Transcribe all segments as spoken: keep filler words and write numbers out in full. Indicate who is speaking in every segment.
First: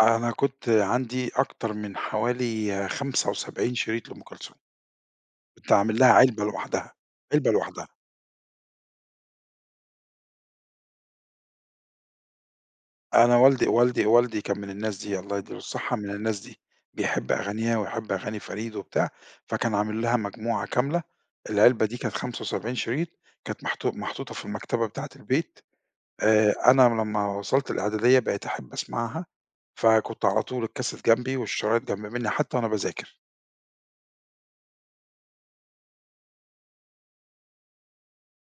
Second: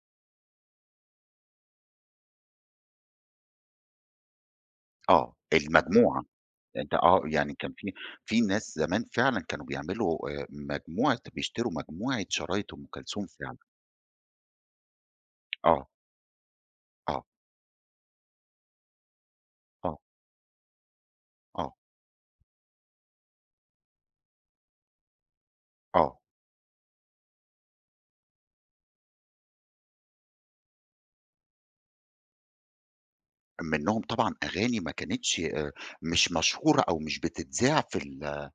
Speaker 1: أنا كنت عندي أكتر من حوالي خمسة وسبعين شريط لأم كلثوم.
Speaker 2: آه
Speaker 1: كنت عامل لها
Speaker 2: المجموعة
Speaker 1: علبة لوحدها،
Speaker 2: أنت آه
Speaker 1: علبة
Speaker 2: يعني كان
Speaker 1: لوحدها.
Speaker 2: في في ناس زمان فعلًا كانوا بيعملوا آآ مجموعة بيشتروا مجموعة شرايط أم كلثوم
Speaker 1: أنا
Speaker 2: فعلًا.
Speaker 1: والدي والدي والدي كان من الناس دي الله يدِّي له
Speaker 2: آه.
Speaker 1: الصحة من الناس دي،
Speaker 2: آه.
Speaker 1: بيحب أغانيها ويحب أغاني فريد وبتاع، فكان
Speaker 2: آه.
Speaker 1: عامل لها مجموعة كاملة،
Speaker 2: آه.
Speaker 1: العلبة دي كانت خمسة وسبعين شريط كانت محطو محطوطة في المكتبة بتاعة البيت
Speaker 2: آه.
Speaker 1: آآ أنا لما وصلت الإعدادية بقيت أحب أسمعها. فكنت على طول الكاسيت جنبي والشرايط جنب مني حتى وأنا باذاكر.
Speaker 2: منهم طبعًا أغاني ما كانتش آآ مش مشهورة أو مش بتتذاع في ال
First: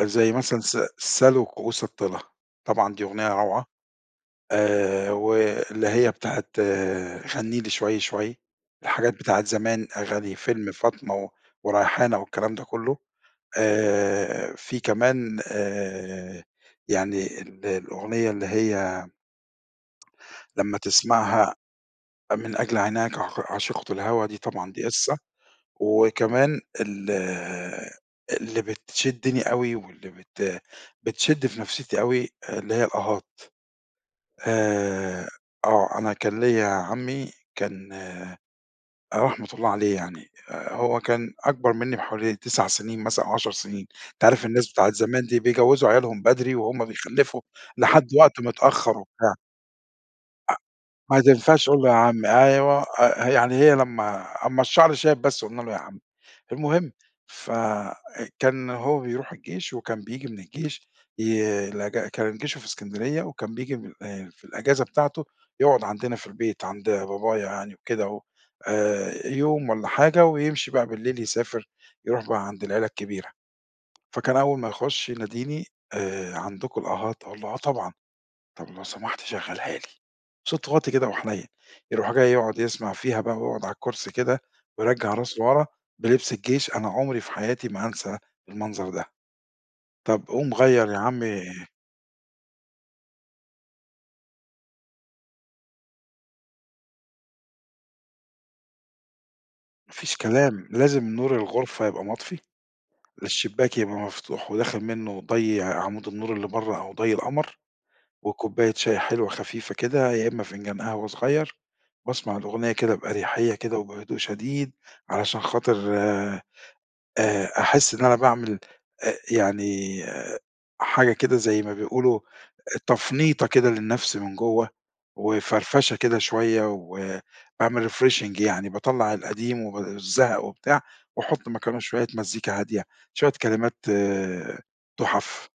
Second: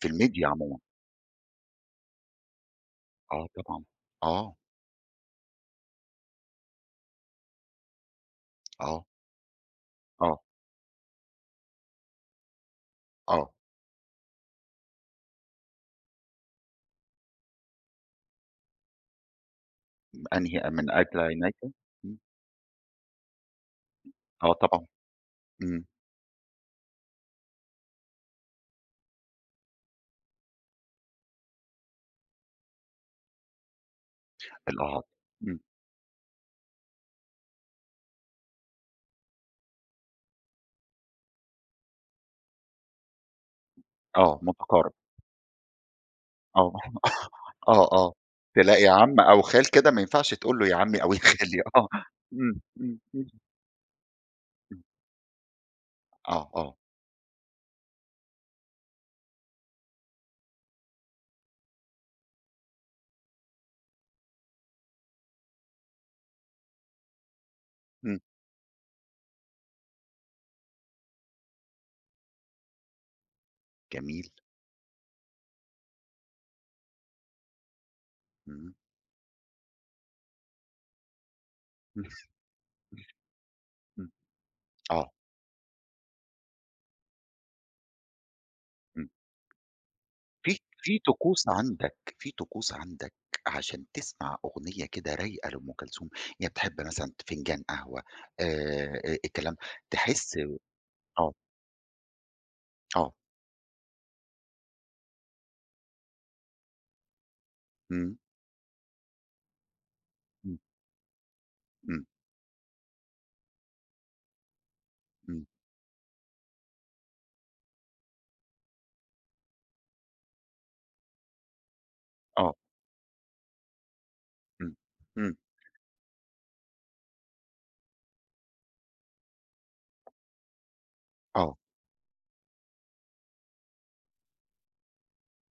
Speaker 2: في
Speaker 1: زي
Speaker 2: الميديا
Speaker 1: مثلًا س
Speaker 2: عمومًا.
Speaker 1: "سلوا كؤوس الطلا" طبعًا دي أغنية
Speaker 2: آه
Speaker 1: روعة.
Speaker 2: طبعًا آه.
Speaker 1: آآ واللي هي بتاعة "غنِّي لي شوي شوي،"
Speaker 2: آه.
Speaker 1: الحاجات بتاعة زمان أغاني
Speaker 2: آه.
Speaker 1: فيلم فاطمة و وريحانة والكلام ده كله.
Speaker 2: آه.
Speaker 1: آآ في كمان آآ يعني ال الأغنية اللي هي
Speaker 2: أنهي أ
Speaker 1: لما
Speaker 2: من أجل عينيك؟
Speaker 1: تسمعها من أجل عيناك ع عاشقة الهوا دي
Speaker 2: آه
Speaker 1: طبعًا
Speaker 2: طبعًا.
Speaker 1: دي قِصّة،
Speaker 2: إمم.
Speaker 1: وكمان ال اللي بتشدني أوي واللي بت بتشد في نفسيتي أوي اللي هي الأهات،
Speaker 2: الأها
Speaker 1: آآ
Speaker 2: إمم.
Speaker 1: آه أنا كان ليّا عمي كان رحمة الله عليه يعني آآ هو كان أكبر مني بحوالي تسع سنين مثلًا أو عشر سنين أنت
Speaker 2: آه
Speaker 1: عارف الناس بتاعة
Speaker 2: متقارب.
Speaker 1: زمان دي بيجوزوا عيالهم بدري
Speaker 2: آه
Speaker 1: وهم بيخلفوا
Speaker 2: آه
Speaker 1: لحد
Speaker 2: آه
Speaker 1: وقت
Speaker 2: تلاقي
Speaker 1: متأخر
Speaker 2: عم
Speaker 1: وبتاع.
Speaker 2: أو خال كده ما ينفعش
Speaker 1: أ
Speaker 2: تقول له يا عمي أو يا
Speaker 1: ما
Speaker 2: خالي
Speaker 1: تنفعش أقول
Speaker 2: آه
Speaker 1: له يا عمي
Speaker 2: إمم،
Speaker 1: أيوه،
Speaker 2: إمم،
Speaker 1: أ
Speaker 2: إمم.
Speaker 1: يعني هي لما أمّا
Speaker 2: [unintelligible]
Speaker 1: الشعر شاب بس قلنا له يا عمي.
Speaker 2: آه آه.
Speaker 1: المهم ف كان هو بيروح الجيش وكان بييجي من الجيش ي الإج كان جيشه في إسكندرية وكان بييجي من آآ في الإجازة بتاعته يقعد عندنا في البيت عند بابايا يعني وكده
Speaker 2: إمم.
Speaker 1: و آآ يوم والّا حاجة ويمشي بقى بالليل يسافر، يروح بقى عند العيلة الكبيرة.
Speaker 2: جميل.
Speaker 1: فكان أول ما يخش يناديني آآ عندكم الأهات، أقول له آه طبعًا طب
Speaker 2: امم.
Speaker 1: لو سمحت شغلها لي. صوته واطي كده وحنين، يروح جاي يقعد يسمع فيها بقى ويقعد على
Speaker 2: إمم
Speaker 1: الكرسي كده
Speaker 2: آه.
Speaker 1: ويرجّع راسه لورا بلبس الجيش أنا عمري في حياتي ما هانسى المنظر ده.
Speaker 2: إمم.
Speaker 1: طب قوم
Speaker 2: في
Speaker 1: غيّر يا
Speaker 2: في
Speaker 1: عمي
Speaker 2: طقوس عندك في طقوس عندك عشان تسمع أغنية كده رايقة لأم كلثوم يعني بتحب مثلًا فنجان قهوة؟ آآ أ الكلام
Speaker 1: ما فيش
Speaker 2: تحس
Speaker 1: كلام لازم
Speaker 2: آه.
Speaker 1: نور الغرفة يبقى مطفي،
Speaker 2: آه.
Speaker 1: الشباك يبقى مفتوح وداخل منه ضي عمود النور اللي برا أو ضي القمر،
Speaker 2: إمم.
Speaker 1: وكوباية شاي حلوة خفيفة كده يا إمّا
Speaker 2: إمم.
Speaker 1: فنجان قهوة صغير،
Speaker 2: إمم.
Speaker 1: باسمع الأغنية كده بأريحية كده وبهدوء شديد علشان
Speaker 2: إمم.
Speaker 1: خاطر، آآ، أحس إن أنا باعمل أ يعني حاجة كده زي ما بيقولوا
Speaker 2: آه.
Speaker 1: تفنيطة كده للنفس من جوا
Speaker 2: إمم إمم.
Speaker 1: وفرفشة كده شوية وباعمل refreshing يعني باطلّع القديم وب الزهق وبتاع وأحط
Speaker 2: آه.
Speaker 1: مكانة شوية مزيكا هادية، شوية كلمات تُحف.